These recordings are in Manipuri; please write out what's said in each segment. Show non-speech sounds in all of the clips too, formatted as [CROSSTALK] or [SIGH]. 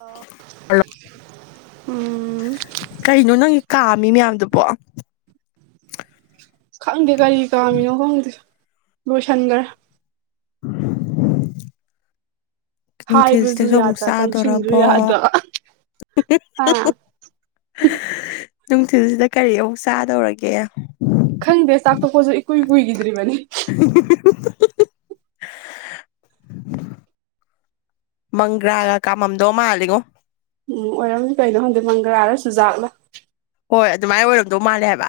ꯑ ꯍꯜꯂꯣ ꯀꯩꯅꯣ ꯅꯪꯒꯤ ꯀꯥꯝꯃꯤ ꯃꯌꯥꯝꯗꯨꯕꯣ ꯈꯪꯗꯦ ꯀꯔꯤ ꯀꯥꯝꯃꯤꯅꯣ ꯈꯪꯗꯦ ꯂꯣꯏꯁꯟꯈ꯭ꯔꯦ [INAUDIBLE] ꯍꯥꯏꯕꯁꯨ ꯅꯨꯡꯊꯤꯜꯁꯤꯗꯁꯨ ꯑꯃꯨꯛ ꯌꯥꯗ ꯆꯪꯁꯤꯟꯁꯨ ꯆꯥꯗꯔꯕꯣ ꯌꯥꯗ ꯑꯥ ꯅꯨꯡꯊꯤꯜꯁꯤꯗ ꯀꯔꯤ ꯑꯃꯨꯛ ꯆꯥꯗꯧꯔꯒꯦ ꯈꯪꯗꯦ ꯆꯥꯛ ꯊꯣꯛꯄꯁꯨ ꯏꯀꯨꯏ ꯀꯨꯏꯈꯤꯗ꯭ꯔꯤꯕꯅꯤ [INAUDIBLE] ꯃꯪꯒ꯭ꯔꯥꯒ ꯀꯥꯝꯃꯝꯗꯧ ꯃꯥꯜꯂꯤꯉꯣ ꯎꯝ ꯑꯣꯏꯔꯝꯁꯨ ꯀꯩꯅꯣ ꯍꯧꯟꯗꯛ ꯃꯪꯒ꯭ꯔꯥꯔ ꯆꯨꯖꯥꯛꯂꯣ ꯍꯣꯏ ꯑꯗꯨꯃꯥꯏꯅ ꯑꯣꯏꯔꯝꯗꯧ ꯃꯥꯜꯂꯦ ꯍꯥꯏꯕ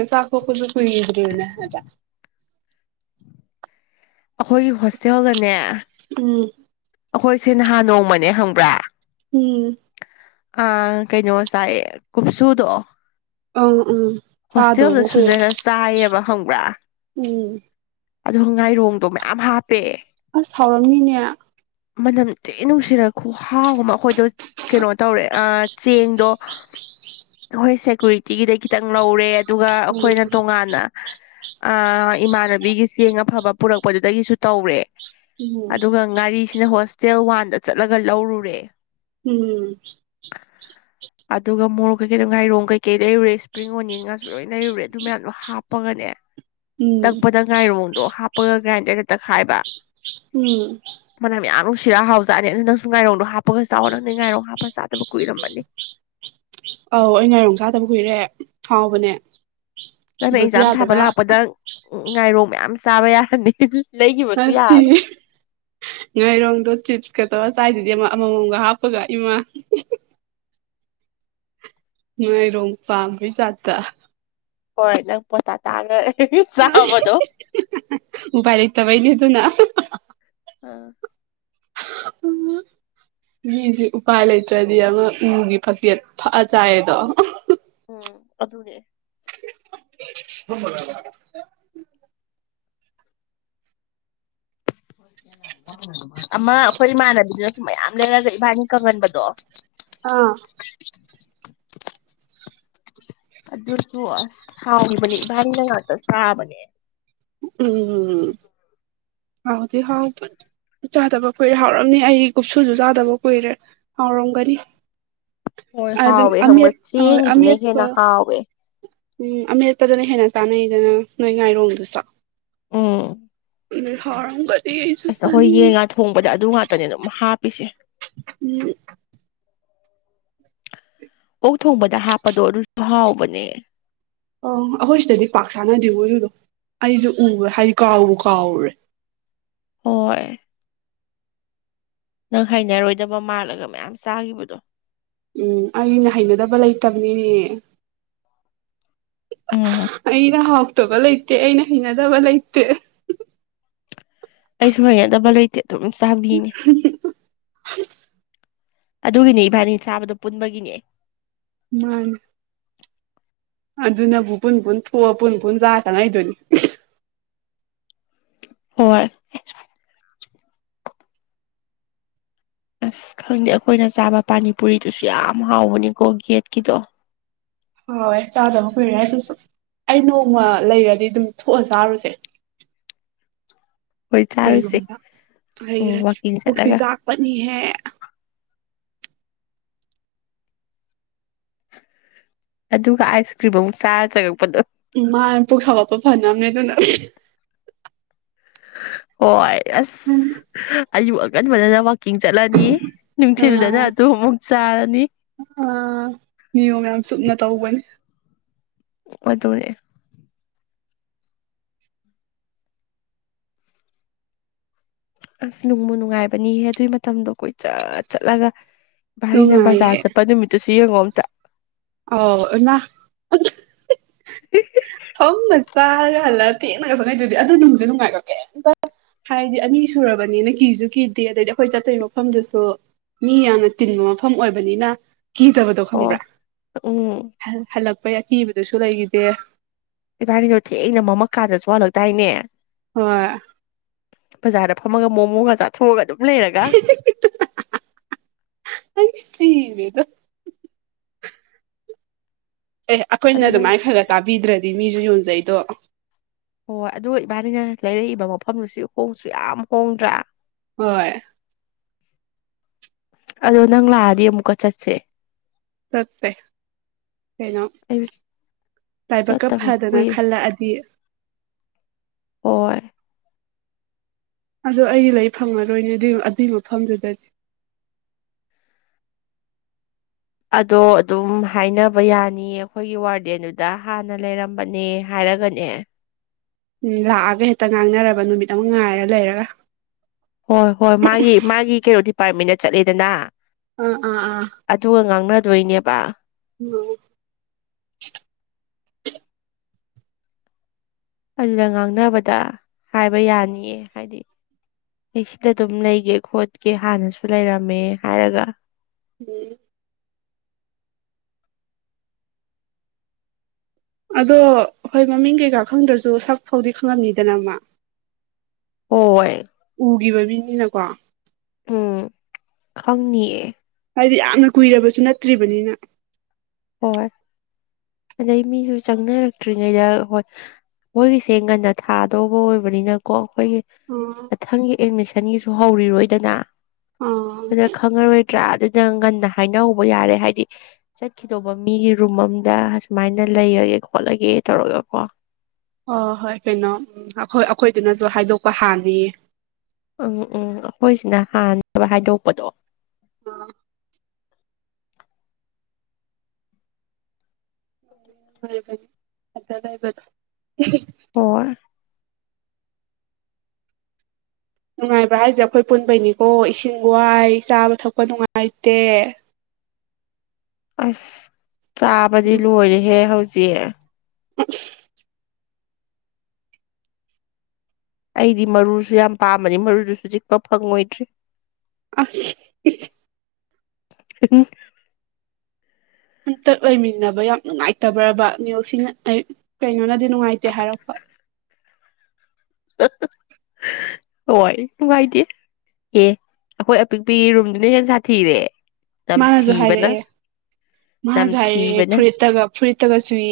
ꯎ ꯁꯥꯈꯣꯛ ꯀꯁꯨ ꯀꯔꯤꯗ꯭ꯔꯔꯤꯅꯦ ꯍꯖ ꯑꯩꯈꯣꯏꯒꯤ ꯍꯣꯁꯇꯦꯜꯗꯅꯦ ꯎꯝ ꯑꯩꯈꯣꯏꯁꯦ ꯅꯍꯥꯟ ꯅꯣꯡꯃꯅꯦ ꯍꯪꯕ꯭ꯔꯥ ꯎꯝ ꯑ ꯀꯩꯅꯣ ꯁꯥꯏ ꯀꯨꯞꯁꯨꯗꯣ ꯑꯪ ꯎꯝ ꯍꯣꯁꯇꯦꯜꯗ ꯆꯥꯗꯕꯕꯨ ꯀꯨꯏꯔꯦ ꯁꯨꯖꯔ ꯆꯥꯏꯕ ꯍꯪꯕ꯭ꯔꯥ ꯎꯝ ꯑꯗꯣ ꯉꯥꯏꯔꯣꯡꯗꯣ ꯃꯌꯥꯝ ꯍꯥꯞꯄꯦꯦ ꯑꯁ ꯁꯥꯎꯔꯝꯃꯤꯅꯦ ꯃꯅꯝ ꯆꯤ ꯅꯨꯡꯁꯤꯔ ꯈꯨꯍꯥꯎꯒꯨꯝꯕ ꯑꯩꯈꯣꯏꯗꯣ ꯀꯩꯅꯣ ꯇꯧꯔꯦ ꯆꯦꯡꯗꯣ ꯑꯩꯣꯏ ꯁꯦꯀ꯭ꯌꯨꯔꯤꯇꯤꯒꯤꯗꯩ ꯈꯤꯇꯪ ꯂꯧꯔꯦ ꯑꯗꯨꯒ ꯑꯩꯈꯣꯏꯅ ꯎꯝ ꯇꯣꯉꯥꯟꯅ ꯑ ꯏꯃꯥꯟꯅꯕꯤꯒꯤ ꯆꯦꯡ ꯑꯐꯕ ꯄꯨꯔꯛꯄꯗꯨꯗꯒꯤꯁꯨ ꯇꯧꯔꯦ ꯎꯝ ꯑꯗꯨꯒ ꯉꯥꯔꯤꯁꯤꯅ ꯍꯣꯁꯇꯦꯜ ꯋꯥꯟꯗ ꯆꯠꯂꯒ ꯂꯧꯔꯨꯔꯦ ꯎꯝ ꯑꯗꯨꯒ ꯃꯣꯔꯣꯛ ꯀꯩꯀꯩꯗꯣ ꯉꯥꯏꯔꯣꯡ ꯀꯩꯀꯩ ꯂꯩꯔꯨꯔꯦ ꯏꯁꯄ꯭ꯔꯤꯡ ꯑꯣꯅꯤꯌꯟꯒꯥꯁꯨ ꯂꯣꯏꯅ ꯂꯩꯔꯨꯔꯦ ꯑꯗꯨ ꯃꯌꯥꯝꯗꯣ ꯍꯥꯞ ꯍꯥꯞꯄꯒꯅꯦ ꯎꯝ ꯇꯛꯄꯗ ꯉꯥꯏꯔꯣꯡꯗꯣ ꯍꯥꯞꯄꯒ ꯒ꯭ꯔꯥꯏꯟꯗꯔꯗ ꯇꯛꯈꯥꯏꯕ ꯎꯝ ꯃꯅꯝ ꯌꯥꯝꯅꯨꯡ ꯁꯤꯔ ꯍꯥꯎꯖꯥꯅꯤ ꯑꯗꯨꯅ ꯅꯪꯁꯨ ꯉꯥꯏꯔꯣꯡꯗꯣ ꯍꯥꯞꯄꯒ ꯆꯥꯎꯋꯑꯣ ꯅꯪ ꯅꯪ ꯉꯥꯏꯔꯣꯡ ꯍꯥꯞꯄ ꯆꯥꯕ ꯀꯏꯔꯝꯕꯅꯤ ꯑꯧ ꯑꯩ ꯉꯥꯏꯔꯣꯡ ꯆꯥꯗꯕ ꯀꯨꯏꯔꯦ ꯍꯥꯎꯕꯅꯦ ꯉꯅꯩ ꯌꯦꯟꯖꯥ ꯊꯥꯕ ꯕꯨꯖꯤꯌꯥꯗꯒ ꯂꯥꯛꯄꯗ ꯎ ꯉꯥꯏꯔꯣ ꯃꯌꯥꯝ ꯆꯥꯕ ꯌꯥꯔꯅꯤ ꯐ ꯂꯩꯈꯤꯕꯁꯨ ꯌꯥꯔꯅꯤ ꯉꯥꯏꯔꯣꯡꯗꯣ ꯆꯤꯞꯁꯀ ꯇꯧ ꯆꯥꯏꯁꯤꯗꯤ ꯑꯃ ꯑꯃꯃꯝꯒ ꯍꯥꯞꯄꯒ ꯏꯃꯥ ꯅꯥꯏꯔꯣꯡ ꯄꯥꯝꯕꯩ ꯆꯥꯠꯇ ꯍꯣꯏ ꯅꯪ ꯄꯣꯇꯥ ꯇꯥꯒ ꯁꯥꯕꯗꯣ ꯄꯥꯏ ꯂꯩꯇꯕꯩꯅꯦ ꯑꯗꯨꯅ ꯑꯥ [INAUDIBLE] ꯃꯤꯁꯤ ꯎꯄꯥꯏ ꯂꯩꯇ꯭ꯔꯗꯤ ꯑꯃ ꯎꯒꯤ ꯐꯛꯆꯦꯠ ꯐꯛꯑ ꯆꯥꯏꯌꯦꯗꯣ ꯎꯝ ꯑꯗꯨꯅꯦ ꯐꯝꯃꯔꫭꯏ ꯍꯥꯏꯕ [UNINTELLIGIBLE] ꯑꯃ ꯑꯩꯈꯣꯏ ꯏꯃꯥꯟꯅꯕꯤꯗꯨꯅꯁꯨꯨꯝ ꯃꯌꯥꯝ ꯂꯩꯔꯒ ꯏꯕꯥꯅꯤ ꯀꯪꯍꯟꯕꯗꯣ ꯑꯥ ꯑꯗꯨꯁꯨ ꯑꯁ ꯁꯥꯎꯈꯤꯕꯅꯦ ꯏꯕꯥꯅꯤꯅ ꯉꯥꯛꯇ ꯆꯥꯕꯅꯦ ꯎꯝ ꯍꯥꯎꯗꯤ ꯍꯥꯎꯕꯅꯦ ꯆꯥꯗꯕ ꯀꯨꯏꯔꯦ ꯍꯥꯎꯔꯝꯅꯤ ꯑꯩ ꯀꯨꯞꯁꯨꯁꯨ ꯆꯥꯗꯕ ꯀꯨꯏꯔꯦ ꯍꯥꯎꯔꯝꯒꯅꯤ ꯍꯣꯏ ꯑꯗ ꯍꯥꯎꯋꯦ ꯈꯪꯕ꯭ꯔꯥ ꯑꯃꯦꯠ ꯑꯥ ꯆꯦꯡꯒꯤꯗꯨꯅ ꯑꯃꯦꯠꯄ ꯍꯦꯟꯅ ꯍꯥꯎꯋꯦ ꯎꯝ ꯑꯃꯦꯠꯄꯗꯨꯅ ꯍꯦꯟꯅ ꯆꯥꯅꯩꯗꯅ ꯅꯣꯏ ꯉꯥꯏꯔꯣꯡꯗꯨꯁꯨ ꯎꯝ ꯎ ꯍꯥꯎꯔꯝꯒꯅꯤ ꯑꯩꯁꯨ ꯆꯥꯅꯤꯡ ꯑꯦ ꯊꫭꯡꯕꯗ ꯑꯗꯨ ꯉꯥꯛꯇꯅꯦ ꯑꯗꯨꯝ ꯍꯥꯞꯄꯤꯁꯦ ꯎꯝ ꯑꯣꯛ ꯊꯣꯡꯕꯗ ꯍꯥꯞꯄꯗꯣ ꯑꯗꯨꯁꯨ ꯍꯥꯎꯕꯅꯦ ꯑ ꯑꯩꯈꯣꯏ ꯁꯤꯗꯗꯤ ꯄꯥꯛ ꯆꯥꯅꯗꯦꯕꯣ ꯑꯗꯨꯗꯣ ꯑꯩꯁꯨ ꯎꯔꯦ ꯍꯥꯏꯗꯤ ꯀꯥꯎꯕꯨ ꯀꯥꯎꯔꯨꯔꯦ ꯍꯣꯏ ꯅꯪ ꯍꯥꯏꯅꯔꯣꯏꯗꯕ ꯃꯥꯜꯂꯒ ꯃꯌꯥꯝ ꯆꯥꯈꯤꯕꯗꯣ ꯎꯝ ꯑꯩꯅ ꯍꯩꯅꯗꯕ ꯂꯩꯇꯕꯅꯤꯅꯦ ꯎꯝ ꯑꯩꯅ ꯍꯥꯎꯇꯕ ꯂꯩꯇꯦ ꯑꯩꯅ ꯍꯩꯅꯗꯕ ꯂꯩꯇꯦ ꯑꯩꯁꯨ ꯍꯩꯅꯗꯕ ꯂꯩꯇꯦ ꯑꯗꯨꯝ ꯆꯥꯕꯤꯅꯦ ꯑꯗꯨꯒꯤꯅꯦ ꯏꯕꯥꯅꯤ ꯆꯥꯕꯗꯥ ꯄꯨꯟꯕꯒꯤꯅꯦ ꯃꯥꯅꯤ ꯑꯗꯨꯅꯕꯨ ꯄꯨꯨꯟ ꯄꯨꯨꯟ ꯊꯣꯛꯑ ꯄꯨꯟ ꯄꯨꯟ ꯆꯥ ꯆꯪꯉꯥꯛꯏꯗꯨꯅꯤ ꯍꯣꯏ ꯑꯁ ꯈꯪꯗꯦ ꯑꯩꯈꯣꯏꯅ ꯆꯥꯕ ꯄꯥꯅꯤꯄꯨꯔꯤꯗꯨꯁꯨ ꯌꯥꯝ ꯍꯥꯎꯕꯅꯤꯀꯣ ꯒꯦꯠꯀꯤꯗꯣ ꯍꫭꯏ ꯆꯥꯗꯕ ꯀꯨꯏꯔꯦ ꯑꯗꯨꯁꯨ ꯑꯩ ꯅꯣꯡꯃ ꯂꯩꯔꯗꯤ ꯑꯗꯨꯝ ꯊꯣꯛꯑ ꯆꯥꯔꯨꯁꯦ ꯍꯣꯏ ꯆꯥꯔꯨꯁꯦ ꯀꯩꯒꯨꯝꯕ ꯎꯝ ꯂꯩꯩꯔꯗꯤ ꯋꯥꯛꯀꯤꯡ ꯄꯨꯛꯇꯤ ꯆꯠꯂꯒ ꯆꯥꯛꯄꯅꯤꯍꯦ ꯑꯗꯨꯒ ꯑꯥꯏꯁ ꯀ꯭ꯔꯤꯝ ꯑꯃꯨꯛ ꯆꯥꯔ ꯆꯪꯉꯛꯄꯗꯣ ꯎ ꯃꯥꯅꯦ ꯄꯨꯛ ꯁꯥꯒꯠꯄ ꯐꯅꯕꯅꯦ ꯑꯗꯨꯅ ꯍꯣꯏ ꯑꯁ ꯑꯩꯕꯨ ꯑꯀꯟꯕꯅ ꯅꯃꯥꯛ ꯀꯤꯡ ꯆꯠꯂꯅꯤ ꯅꯨꯡꯊꯤꯜꯗꯅ ꯑꯥ ꯑꯗꯨ ꯑꯃꯨꯛ ꯆꯥꯔꯅꯤ ꯑꯥ ꯅꯤꯌꯣ ꯌꯥꯝ ꯆꯨꯝꯅ ꯇꯧꯕꯅꯤ ꯑꯗꯨꯅꯦ ꯑꯁ ꯅꯨꯡꯕꯨ ꯅꯨꯡꯉꯥꯏꯕꯅꯤꯍꯦ ꯑꯗꯨꯒꯤ ꯃꯇꯝꯗꯣ ꯀꯣꯏ ꯆꯠ ꯆꯠꯂꯒ ꯚꯥꯔꯤꯅ ꯅꯨꯡꯉꯥꯏꯌꯦ ꯕꯖꯥꯔ ꯆꯠꯄ ꯅꯨꯃꯤꯠꯇꯨꯁꯨ ꯌꯦꯡꯉꯣꯝꯇ ꯑꯥꯎ ꯑꫭꯏ ꯏꯃꯥ ꯐꯝꯃ ꯆꯥꯔ ꯍꯜꯂꯥꯛꯑꯒ ꯊꯦꯡꯅꯒꯆꯪꯉꯥꯛꯏꯗꯨꯗꯤ ꯑꯗꯨ ꯅꯨꯡꯁꯦ ꯅꯨꯡꯉꯥꯏꯀꫭ ꯀꯩꯝꯇ ꯍꯥꯏꯗꯤ ꯑꯅꯤ ꯁꯨꯔꯕꯅꯤꯅ ꯀꯤꯁꯨ ꯀꯤꯗꯦ ꯑꯗꯩꯗꯤ ꯑꯩꯈꯣꯏ ꯆꯠꯇꯣꯏ ꯃꯐꯝꯗꯨꯁꯨ ꯃꯤ ꯌꯥꯝꯅ ꯇꯤꯟꯕ ꯃꯐꯝ ꯑꯣꯏꯕꯅꯤꯅ ꯀꯤꯗꯕꯗꯣ ꯍꯣꯏ ꯈꯪꯕ꯭ꯔꯥ ꯎꯝ ꯍꯜꯂꯛꯄꯩ ꯑꯀꯤꯕꯗꯨꯁꯨ ꯂꯩꯈꯤꯗꯦ ꯏꯕꯥꯅꯤꯗꯣ ꯊꯦꯡꯅ ꯃꯃꯥꯛ ꯀꯟꯗꯁꯨ ꯍꯜꯂꯛꯇꯥꯏꯅꯦ ꯍꯣꯏ ꯕꯖꯥꯔꯗ ꯐꯝꯃꯒ ꯃꯣꯃꯣꯒ ꯆꯥꯊꯣꯛꯑꯒ ꯑꯗꯨꯝ ꯂꯩꯔꯒ ꯑꯩ ꯁꯤꯔꯦꯗ ꯑꯦ ꯑꯩꯈꯣꯏꯅ ꯑꯗꯣ ꯅꯪ ꯑꯗꯨꯃꯥꯏꯅ ꯈꯔ ꯈꯔ ꯆꯕꯤꯗ꯭ꯔꯗꯤ ꯃꯤꯁꯨ ꯌꯣꯟꯖꯩꯗꯣ ꯍꯣꯏ ꯑꯗꯨꯒ ꯏꯕꯥꯅꯤꯅ ꯂꯩꯔꯛꯏꯕ ꯃꯐꯝꯗꯨꯁꯨ ꯍꯣꯡꯁꯨ ꯌꯥꯝ ꯍꯣꯡꯗ꯭ꯔꯥ ꯍꯣꯏ ꯑꯗꯣ ꯅꯪ ꯂꯥꯛꯑꯗꯤ ꯑꯃꯨꯛꯀ ꯆꯠꯁꯦ ꯆꯄꯦ ꯀꯩꯅꯣ ꯑꯩ ꯂꯥꯏꯕꯛꯀ ꯆꯠꯇꯕ ꯐꯗꯅ ꯀꯨꯏꯔꯦ ꯈꯜꯂꯛꯑꯗꯤ ꯑꯣ ꯑꯗ ꯑꯩꯒꯤ ꯂꯩ ꯐꯪꯉꯔꯣꯏꯅꯦ ꯑꯗꯨ ꯑꯗꯨꯏ ꯃꯐꯝꯗꯨꯗꯗꯤ ꯑꯗꯣ ꯑꯗꯨꯝ ꯍꯥꯏꯅꯕ ꯌꯥꯅꯤꯌꯦ ꯑꯩꯈꯣꯏꯒꯤ ꯋꯥꯔꯗꯦꯟꯗꯨꯗ ꯍꯥꯟꯅ ꯂꯩꯔꯝꯕꯅꯦ ꯍꯥꯏꯔꯒꯅꯦ ꯎꯝ ꯂꯥꯛꯑꯒ ꯍꯦꯛꯇ ꯉꯥꯡꯅꯔꯕ ꯅꯨꯃꯤꯠ ꯑꯃ ꯉꯥꯏꯔ ꯂꯩꯔꯒ ꯍꯣꯏ ꯍꯣꯏ ꯃꯥꯒꯤ ꯃꯥꯒꯤ ꯀꯩꯅꯣ ꯗꯤꯄꯥꯔꯠꯃꯦꯟꯗ ꯆꯠꯂꯦꯗꯅ ꯎꯝ ꯎꯝ ꯎꯥ ꯑꯗꯨꯒ ꯉꯥꯡꯅꯗꯣꯏꯅꯦꯕ ꯎꯝ ꯑꯗꯨꯗ ꯉꯥꯡꯅꯕꯗ ꯍꯥꯏꯕ ꯌꯥꯅꯤꯌꯦ ꯍꯥꯏꯗꯤ ꯑꯩ ꯁꯤꯗ ꯑꯗꯨꯝ ꯂꯩꯒꯦ ꯈꯣꯠꯀꯦ ꯍꯥꯟꯅꯁꯨ ꯂꯩꯔꯝꯃꯦ ꯍꯥꯏꯔꯒ ꯎꯝ ꯑꯗꯣ ꯍꯣꯏ ꯃꯃꯤꯡ ꯀꯩꯀꯥ ꯈꯪꯗ꯭ꯔꯁꯨ ꯁꯛ ꯐꯥꯎꯗꯤ ꯈꯪꯉꯝꯅꯤꯗꯅꯃ ꯍꯣꯏ ꯎꯒꯤꯈꯤꯕ ꯃꯤꯅꯤꯅꯀꯣ ꯎꯝ ꯈꯪꯅꯤꯌꯦ ꯍꯥꯏꯗꯤ ꯌꯥꯝꯅ ꯀꯨꯏꯔꯕꯁꯨ ꯅꯠꯇ꯭ꯔꯤꯕꯅꯤꯅ ꯍꯣꯏ ꯑꯗꯩ ꯃꯤꯁꯨ ꯆꯪꯅꯔꯛꯇ꯭ꯔꯤꯉꯩꯗ ꯍꯣꯏ ꯃꯣꯏꯒꯤꯁꯦ ꯉꯟꯅ ꯊꯥꯗꯧꯕ ꯑꯣꯏꯕꯅꯤꯅꯀꯣ ꯑꯩꯈꯣꯏꯒꯤ ꯑꯣ ꯃꯊꯪꯒꯤ ꯑꯦꯗꯃꯤꯁꯟꯒꯤꯁꯨ ꯍꯧꯔꯤꯔꯣꯏꯗꯅ ꯑ ꯐꯖ ꯈꯪꯉꯔꯣꯏ ꯇ꯭ꯔ ꯑꯗꯨꯗ ꯉꯟꯅ ꯍꯥꯏꯅꯍꯧꯕ ꯌꯥꯔꯦ ꯍꯥꯏꯗꯤ ꯀꯩꯗꯧꯕ ꯃꯤꯒꯤ ꯔꯨꯝ ꯑꯝꯗ ꯑꯨꯃꯥꯏꯅ ꯂꯩꯔꯒꯦ ꯈꯣꯠꯂꯒꯦ ꯇꯧꯔꯒ ꯀꯣ ꯑꯣ ꯍꯣꯏ ꯀꯩꯅꯣ ꯎꯝ ꯑꯩꯈꯣꯏ ꯑꯩꯈꯣꯏꯗꯨꯅꯁꯨ ꯍꯥꯏꯗꯣꯛꯄ ꯍꯅꯤꯌꯦ ꯎꯝ ꯎꯝ ꯑꯩꯈꯣꯏꯁꯤꯅ ꯍꯥꯟꯅꯕ ꯍꯥꯏꯗꯣꯛꯄꯗꯣ ꯑ ꯗꯕ ꯑꯣ ꯅꯨꯡꯉꯥꯏꯕ ꯍꯥꯏꯁꯦ ꯑꯩꯈꯣꯏ ꯄꯨꯟꯕꯩꯅꯤꯀꯣ ꯏꯁꯤꯡ ꯋꯥꯏ ꯆꯥꯕ ꯊꯛꯄ ꯅꯨꯡꯉꯥꯏꯇꯦ ꯑꯁ ꯆꯥꯕꯗꯤ ꯂꯣꯏꯔꯦꯍꯦ ꯍꯧꯖꯤꯛ ꯑ ꯑꯩꯗꯤ ꯃꯔꯨꯁꯨ ꯌꯥꯝ ꯄꯥꯝꯃꯅꯤ ꯃꯔꯨꯗꯨꯁꯨ ꯆꯤꯛꯄ ꯐꯪꯉꯣꯏꯗ꯭ꯔꯤ ꯑꯁ ꯑꯗꯨꯨꯝ ꯍꯟꯇꯛ ꯂꯩꯃꯤꯟꯅꯕ ꯌꯥꯝ ꯅꯨꯡꯉꯥꯏꯇꯕ꯭ꯔꯕ ꯅꯤꯜꯁꯤꯅ ꯑꯩ ꯀꯩꯅꯣꯅꯗꯤ ꯅꯨꯡꯉꯥꯏꯇꯦ ꯍꯥꯏꯔꯛꯄ ꯍ ꯍꯣꯏ ꯅꯨꯡꯉꯥꯏꯇꯦ ꯑꯦ ꯑꯩꯈꯣꯏ ꯑꯄꯤꯛꯄꯤꯒꯤ ꯔꯨꯝꯗꯨꯅ ꯌꯥꯝ ꯁꯥꯊꯤꯔꯦ ꯃꯥꯅꯁꯨ ꯅꯝꯊꯤꯕꯅ ꯍꯥꯏꯔꯛꯑꯦ ꯃꯥꯅꯁꯨ ꯍꯥꯏꯔꯛꯑꯦ ꯅꯝꯊꯤꯕꯅ ꯐꯨꯔꯤꯠꯇꯒ ꯐꯨꯔꯤꯠꯇꯒꯁꯨꯨꯏ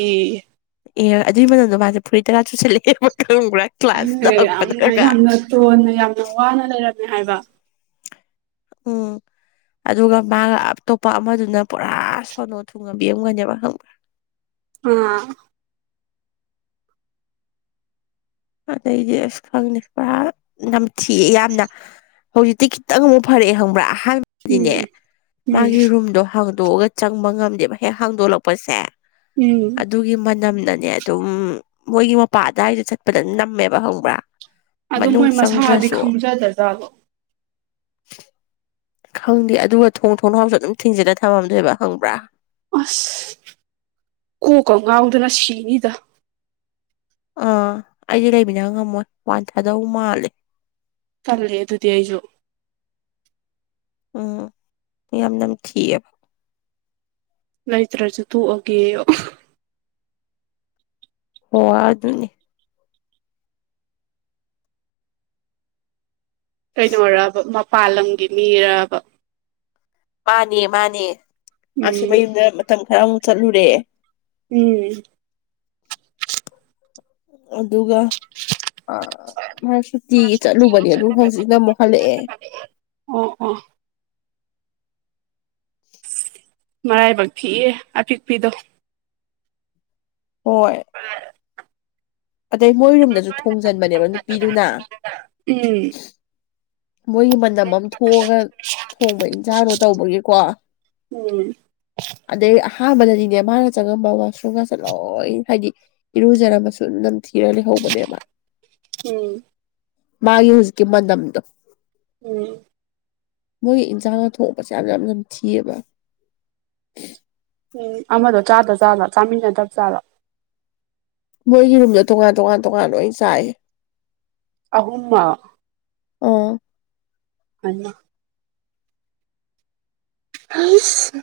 ꯑꯦ ꯑꯗꯨꯏ ꯃꯅꯨꯡꯗꯣ ꯃꯥꯁꯦ ꯐꯨꯔꯤ ꯇꯔꯥ ꯆꯨꯁꯜꯂꯛꯑꯦꯕ ꯈꯪꯕ꯭ꯔꯥ ꯀ꯭ꯂꯥꯁ ꯑꯦ ꯌꯥꯝꯅ ꯂꯥꯛꯄꯗꯒ ꯌꯥꯝꯅ ꯇꯣꯟꯅ ꯌꯥꯝꯅ ꯋꯥꯅ ꯂꯩꯔꯝꯃꯦ ꯍꯥꯏꯕ ꯑꯣꯝ ꯑꯗꯨꯒ ꯃꯥꯒ ꯑꯇꯣꯞꯄ ꯑꯃꯗꯨꯅ ꯄꯨꯔꯥ ꯁꯣꯟꯅꯣ ꯊꯨꯡꯉꯕꯤꯔꯝꯒꯅꯦꯕ ꯈꯪꯕ꯭ꯔꯥ ꯎꯝ ꯑꯗꯩꯗꯤ ꯑꯁ ꯈꯪꯉꯦ ꯄꯨꯔꯥ ꯅꯝꯊꯤ ꯌꯥꯝꯅ ꯍꯧꯖꯤꯛꯇꯤ ꯈꯤꯇꯪ ꯑꯃꯨꯛ ꯐꯔꯛꯑꯦ ꯍꯪꯕ꯭ꯔꯥ ꯑꯍꯥꯟꯕꯗꯤꯅꯦ ꯎꯝ ꯃꯥꯒꯤ ꯎꯝ ꯔꯨꯝꯗꯣ ꯍꯥꯡꯗꯣꯛꯑꯒ ꯆꯪꯕ ꯉꯝꯗꯦꯕ ꯍꯦꯛ ꯍꯥꯡꯗꯣꯛꯂꯛꯄꯁꯦ ꯎꯝ ꯑꯗꯨꯒꯤ ꯃꯅꯝꯗꯅꯦ ꯑꯗꯨꯝ ꯃꯣꯏꯒꯤ ꯃꯄꯥ ꯑꯗꯨꯗꯥꯋꯥꯏꯗ ꯆꯠꯄꯗ ꯅꯝꯃꯦꯕ ꯈꯪꯕ꯭ꯔꯥ꯫ ꯑꯗꯨ ꯃꯅꯨꯡ ꯃꯣꯏ ꯃꯁꯥꯗꯤ ꯆꯪꯗ꯭ꯔꯁꯨ ꯈꯪꯖꯗꯖꯥꯠꯂꯣ꯫ [INAUDIBLE] ꯈꯪꯗꯦ ꯑꯗꯨꯒ ꯊꯣꯡ ꯊꯣꯡ ꯍꯥꯎꯁꯨ ꯑꯗꯨꯝ ꯊꯤꯡꯖꯤꯜꯂ ꯊꯝꯃꯝꯗꯣꯏꯕ ꯈꯪꯕ꯭ꯔꯥ꯫ ꯑꯁ ꯀꯣꯛꯀ ꯉꯥꯎꯗꯅ ꯁꯤꯅꯤꯗ꯫ ꯑꯥ ꯑꯩꯗꯤ ꯂꯩꯕꯅ ꯉꯝꯃꯣꯏ ꯋꯥꯟ ꯊꯥꯗꯧ ꯃꯥꯜꯂꯦ꯫ ꯇꯜꯂꯦ ꯑꯗꯨꯗꯤ ꯑꯩꯁꯨ꯫ ꯎꯝ ꯌꯥꯝ ꯅꯝꯊꯤꯑꯕ꯫ ꯂꯩꯇ꯭ꯔꯁꯨ ꯇꯣꯛꯑꯒꯦꯌꯣ꯫ ꯑꯣ ꯑꯗꯨꯅꯤ꯫ ꯀꯩꯗꯧꯔꯕ ꯃꯄꯥꯜ ꯂꯝꯒꯤ ꯃꯤꯔꯕ꯫ ꯃꯥꯅꯦ ꯃꯥꯅꯦ ꯑꯁ ꯎꯝ ꯃꯌꯨꯝꯗ ꯃꯇꯝ ꯈꯔ ꯑꯃꯨꯛ ꯆꯠꯂꯨꯔꯦ꯫ ꯎꯝ꯫ ꯑꯗꯨꯒ ꯃꯥ ꯁꯨꯇꯤꯒꯤ ꯆꯠꯂꯨꯕꯅꯤ ꯑꯗꯨꯝ ꯍꯧꯖꯤꯛꯅ ꯑꯃꯨꯛ ꯍꯜꯂꯛꯑꯦ꯫ ꯑꯣ ꯑꯣ꯫ ꯃꯔꯥꯏꯕꯛ ꯊꯤꯑ ꯑꯄꯤꯛꯄꯤꯗꯣ꯫ ꯍꯣꯏ꯫ ꯑꯣ꯫ ꯑꯗꯩ ꯃꯣꯏ ꯔꯨꯝꯗꯁꯨ ꯊꯣꯡꯖꯟꯕꯅꯦꯕ ꯅꯨꯄꯤꯗꯨꯅ꯫ ꯎꯝ꯫ ꯃꯣꯏꯒꯤ ꯃꯅꯝ ꯑꯃ ꯊꯣꯛꯑꯒ ꯊꯣꯡꯕ ꯏꯟꯁꯥꯡꯅꯣ ꯇꯧꯕꯒꯤꯀꯣ꯫ ꯎꯝ ꯑꯗꯩ ꯑꯍꯥꯟꯕꯗꯗꯤꯅꯦ ꯃꯥꯅ ꯆꯪꯉꯝꯕ ꯋꯥꯁꯔꯨꯝꯒꯁꯦ ꯂꯣꯏ ꯍꯥꯏꯗꯤ꯫ ꯏꯔꯨꯖꯔ ꯃꯁꯨ ꯅꯝ ꯊꯤꯔ ꯂꯩ꯫ ꯍꯧꯕꯅꯦꯕ ꯎꯝ ꯃꯥꯒꯤ ꯍꯧꯖꯤꯛꯀꯤ ꯃꯅꯝꯗꯣ꯫ ꯎꯝ꯫ ꯃꯣꯏꯒꯤ ꯏꯟꯁꯥꯡꯅ ꯊꯣꯛꯣꯡꯄꯁꯦ ꯌꯥꯝ ꯌꯥꯝ ꯅꯝꯊꯤꯑꯕ꯫ ꯎꯝ ꯑꯃꯗꯣ ꯆꯥꯗꯖꯠꯂꯣ ꯆꯥꯃꯤꯟꯅꯗꯕ ꯆꯥꯠꯂꯣ꯫ ꯃꯣꯏꯒꯤ ꯔꯨꯝꯗ ꯇꯣꯉꯥꯟ ꯇꯣꯉꯥꯟ ꯇꯣꯉꯥꯟ ꯂꯣꯏ ꯆꯥꯏꯑ꯫ ꯑꯍꯨꯝꯃꯛ꯫ ꯑꯥ ꯂꯣꯏꯅꯃꯛ꯫ ꯑꯥꯁ꯫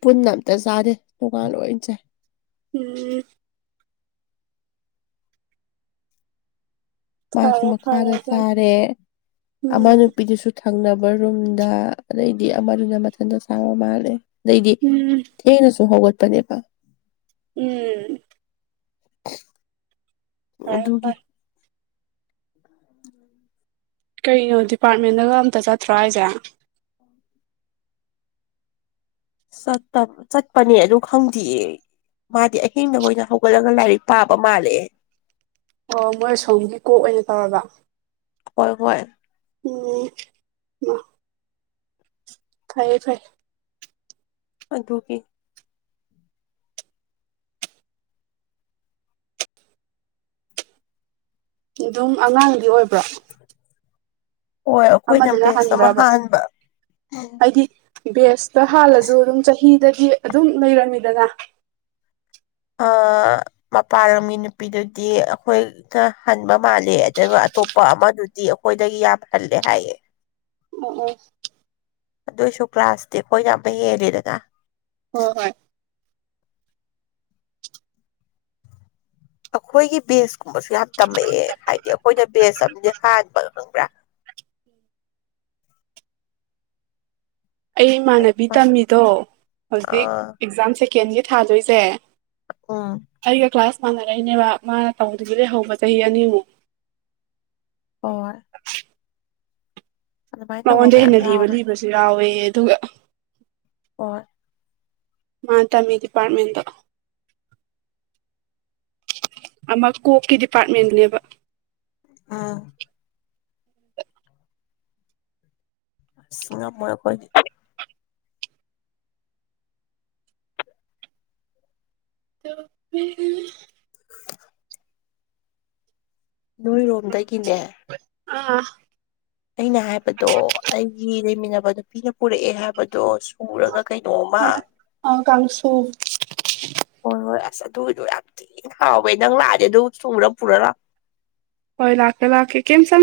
ꯄꯨꯟꯅ ꯑꯝꯇ ꯆꯥꯗꯦ ꯇꯣꯉꯥꯟ ꯂꯣꯏ ꯆꯥꯏ꯫ ꯎꯝ꯫ ꯃꯥꯁꯨ ꯐꯔꯦ ꯐꯔꯦ ꯃꯈꯥꯗ ꯑꯗꯨꯅ ꯆꯥꯔꯦ ꯑꯃ ꯎꯝ ꯅꯨꯄꯤꯗꯨꯁꯨ꯫ ꯊꯪꯅꯕ ꯔꯨꯝꯗ ꯑꯗꯩꯗꯤ ꯑꯃꯗꯨꯅ ꯃꯊꯟꯇ ꯆꯥꯡꯕ ꯃꯥꯜꯂꯦ ꯑꯗꯩꯗꯤ꯫ ꯎꯝ ꯊꯦꯡꯅꯁꯨꯨꯝ ꯍꯧꯒꯠꯄꯅꯦꯕ꯫ ꯎꯝ꯫ ꯐꯔꯦ ꯑꯗꯨꯒꯤ ꯐꯔꯦ꯫ ꯀꯩꯅꯣ ꯗꯤꯄꯥꯔꯠꯃꯦꯟꯗꯒ ꯑꯝꯇ ꯆꯠꯇ꯭ꯔꯣ ꯍꯥꯏꯁꯦ꯫ ꯆꯠꯄꯅꯤ ꯑꯗꯨ ꯈꯪꯗꯤꯌꯦ꯫ ꯃꯥꯗꯤ ꯑꯍꯤꯡꯗ ꯑꯣꯏꯅ ꯍꯧꯒꯠꯂꯒ ꯂꯥꯏꯔꯤꯛ ꯄꯥꯕ ꯃꯥꯜꯂꯦ꯫ ꯑꯣ ꯃꯣꯏ ꯑꯁꯣꯝꯒꯤ ꯀꯣꯛ ꯑꯣꯏꯅ ꯇꯧꯔꯕ꯫ ꯇꯧꯔꯝꯃꯣꯏ꯫ ꯎꯝ꯫ ꯐꯥꯏꯌꯦ ꯐꯥꯏ꯫ ꯑꯗꯨꯒꯤ꯫ ꯑꯗꯨꯝ ꯑꯉꯥꯡꯗꯤ ꯑꯣꯏꯕ꯭ꯔꯥ꯫ ꯍꯣꯏ ꯑꯩꯈꯣꯏꯅ ꯑꯃꯗꯨꯅ ꯕꯦꯁ ꯑꯃ ꯍꯥꯟꯕ꯭ꯔꯕ꯫ ꯍꯥꯟꯕ ꯍꯥꯏꯗꯤ ꯕꯦꯁꯇ ꯍꯥꯜꯂꯁꯨ ꯑꯗꯨꯝ ꯆꯍꯤꯗꯗꯤ ꯑꯗꯨꯝ ꯂꯩꯔꯝꯃꯤꯗꯅ꯫ ꯃꯄꯥꯥꯟ ꯂꯝꯒꯤ ꯅꯨꯄꯤꯗꯨꯗꯤ ꯑꯩꯈꯣꯏ꯫ ꯛꯇ ꯍꯟꯕ ꯃꯥꯜꯂꯦ ꯑꯗꯨꯒ ꯑꯇꯣꯞꯄ ꯑꯃꯗꯨꯗꯤ ꯑꯩꯈꯣꯏꯗꯒꯤ ꯌꯥꯝ ꯍꯜꯂꯦ ꯍꯥꯏꯌꯦ ꯑꯣ ꯑꯣ ꯑꯗꯨꯏꯁꯨ ꯀ꯭ꯂꯥꯁꯇꯤ ꯑꯩꯈꯣꯏꯅ ꯑꯃ ꯍꯦꯜꯂꯦꯗꯅ ꯍꯣꯏ ꯍꯣꯏ ꯑꯩꯈꯣꯏꯒꯤ ꯕꯦꯟꯁ ꯀꯨꯝꯕꯁꯨ ꯌꯥꯝ ꯇꯝꯃꯛꯑꯦ ꯍꯥꯏꯗꯤ ꯑꯩꯈꯣꯏꯅ ꯕꯦꯟꯁ ꯑ ꯍꯥꯟꯕ ꯈꯪꯕ꯭ꯔꯥ ꯑꯩ ꯏꯃꯥꯟꯅꯕꯤ ꯑꯗꯨꯃꯥꯏꯅ ꯇꯝꯃꯤꯗꯣ ꯍꯧꯖꯤꯛ ꯑꯥ ꯑꯦꯛꯖꯥꯝ ꯁꯦꯀꯦꯟꯒꯤ ꯊꯥꯗꯣꯏꯁꯦ ꯎꯝ ꯑꯩꯒ ꯀ꯭ꯂꯥꯁ ꯃꯥꯟꯅꯔꯛꯏꯅꯦꯕ ꯃꯥꯅ ꯇꯧꯗ꯭ꯔꯤꯕꯗꯒꯤ ꯍꯧꯕ ꯆꯍꯤ ꯑꯅꯤꯃꯨꯛ ꯍ ꯇꯧꯕ ꯃꯉꯣꯟꯗ ꯃꯌꯥꯝ ꯍꯦꯟꯅ ꯂꯤꯕ ꯌꯥꯎꯋꯦ ꯂꯤꯕꯁꯨ ꯌꯥꯎꯋꯦ ꯑꯗꯨꯒ ꯑꯣ ꯃꯥ ꯇꯝ ꯗꯤꯄꯥꯔꯠꯃꯦꯟꯗꯣ ꯑꯃ ꯀꯣꯛꯀꯤ ꯗꯤꯄꯥꯔꯠꯃꯦꯟꯅꯦꯕ ꯑꯥ ꯉꯝꯃꯣꯏ ꯑꯩꯈꯣꯏꯗꯤ ꯑꯗꯨ ꯅꯣꯏꯔꯣꯝꯗꯒꯤꯅꯦ ꯑꯥ ꯑꯩꯅ ꯍꯥꯏꯕꯗꯣ ꯑꯩꯒꯤ ꯂꯩꯃꯤꯟꯅꯕꯗꯣ ꯄꯤꯅ ꯄꯨꯔꯛꯑꯦ ꯍꯥꯏꯕꯗꯣ ꯄꯨꯔꯒ ꯀꯩꯅꯣꯝꯃ ꯀꯥꯡꯁꯨ ꯍꯣꯏ ꯍꯣꯏ ꯑꯁ ꯑꯗꯨꯒꯤꯗꯣ ꯌꯥꯝ ꯊꯤꯅ ꯍꯥꯎꯋꯦ ꯅꯪ ꯂꯥꯛꯑꯗꯤ ꯑꯗꯨ ꯁꯨꯝꯔ ꯄꯨꯔ ꯂꯥꯛ ꯍꯣꯏ ꯂꯥꯛꯀꯦ ꯂꯥꯛꯀꯦ ꯀ ꯁꯝ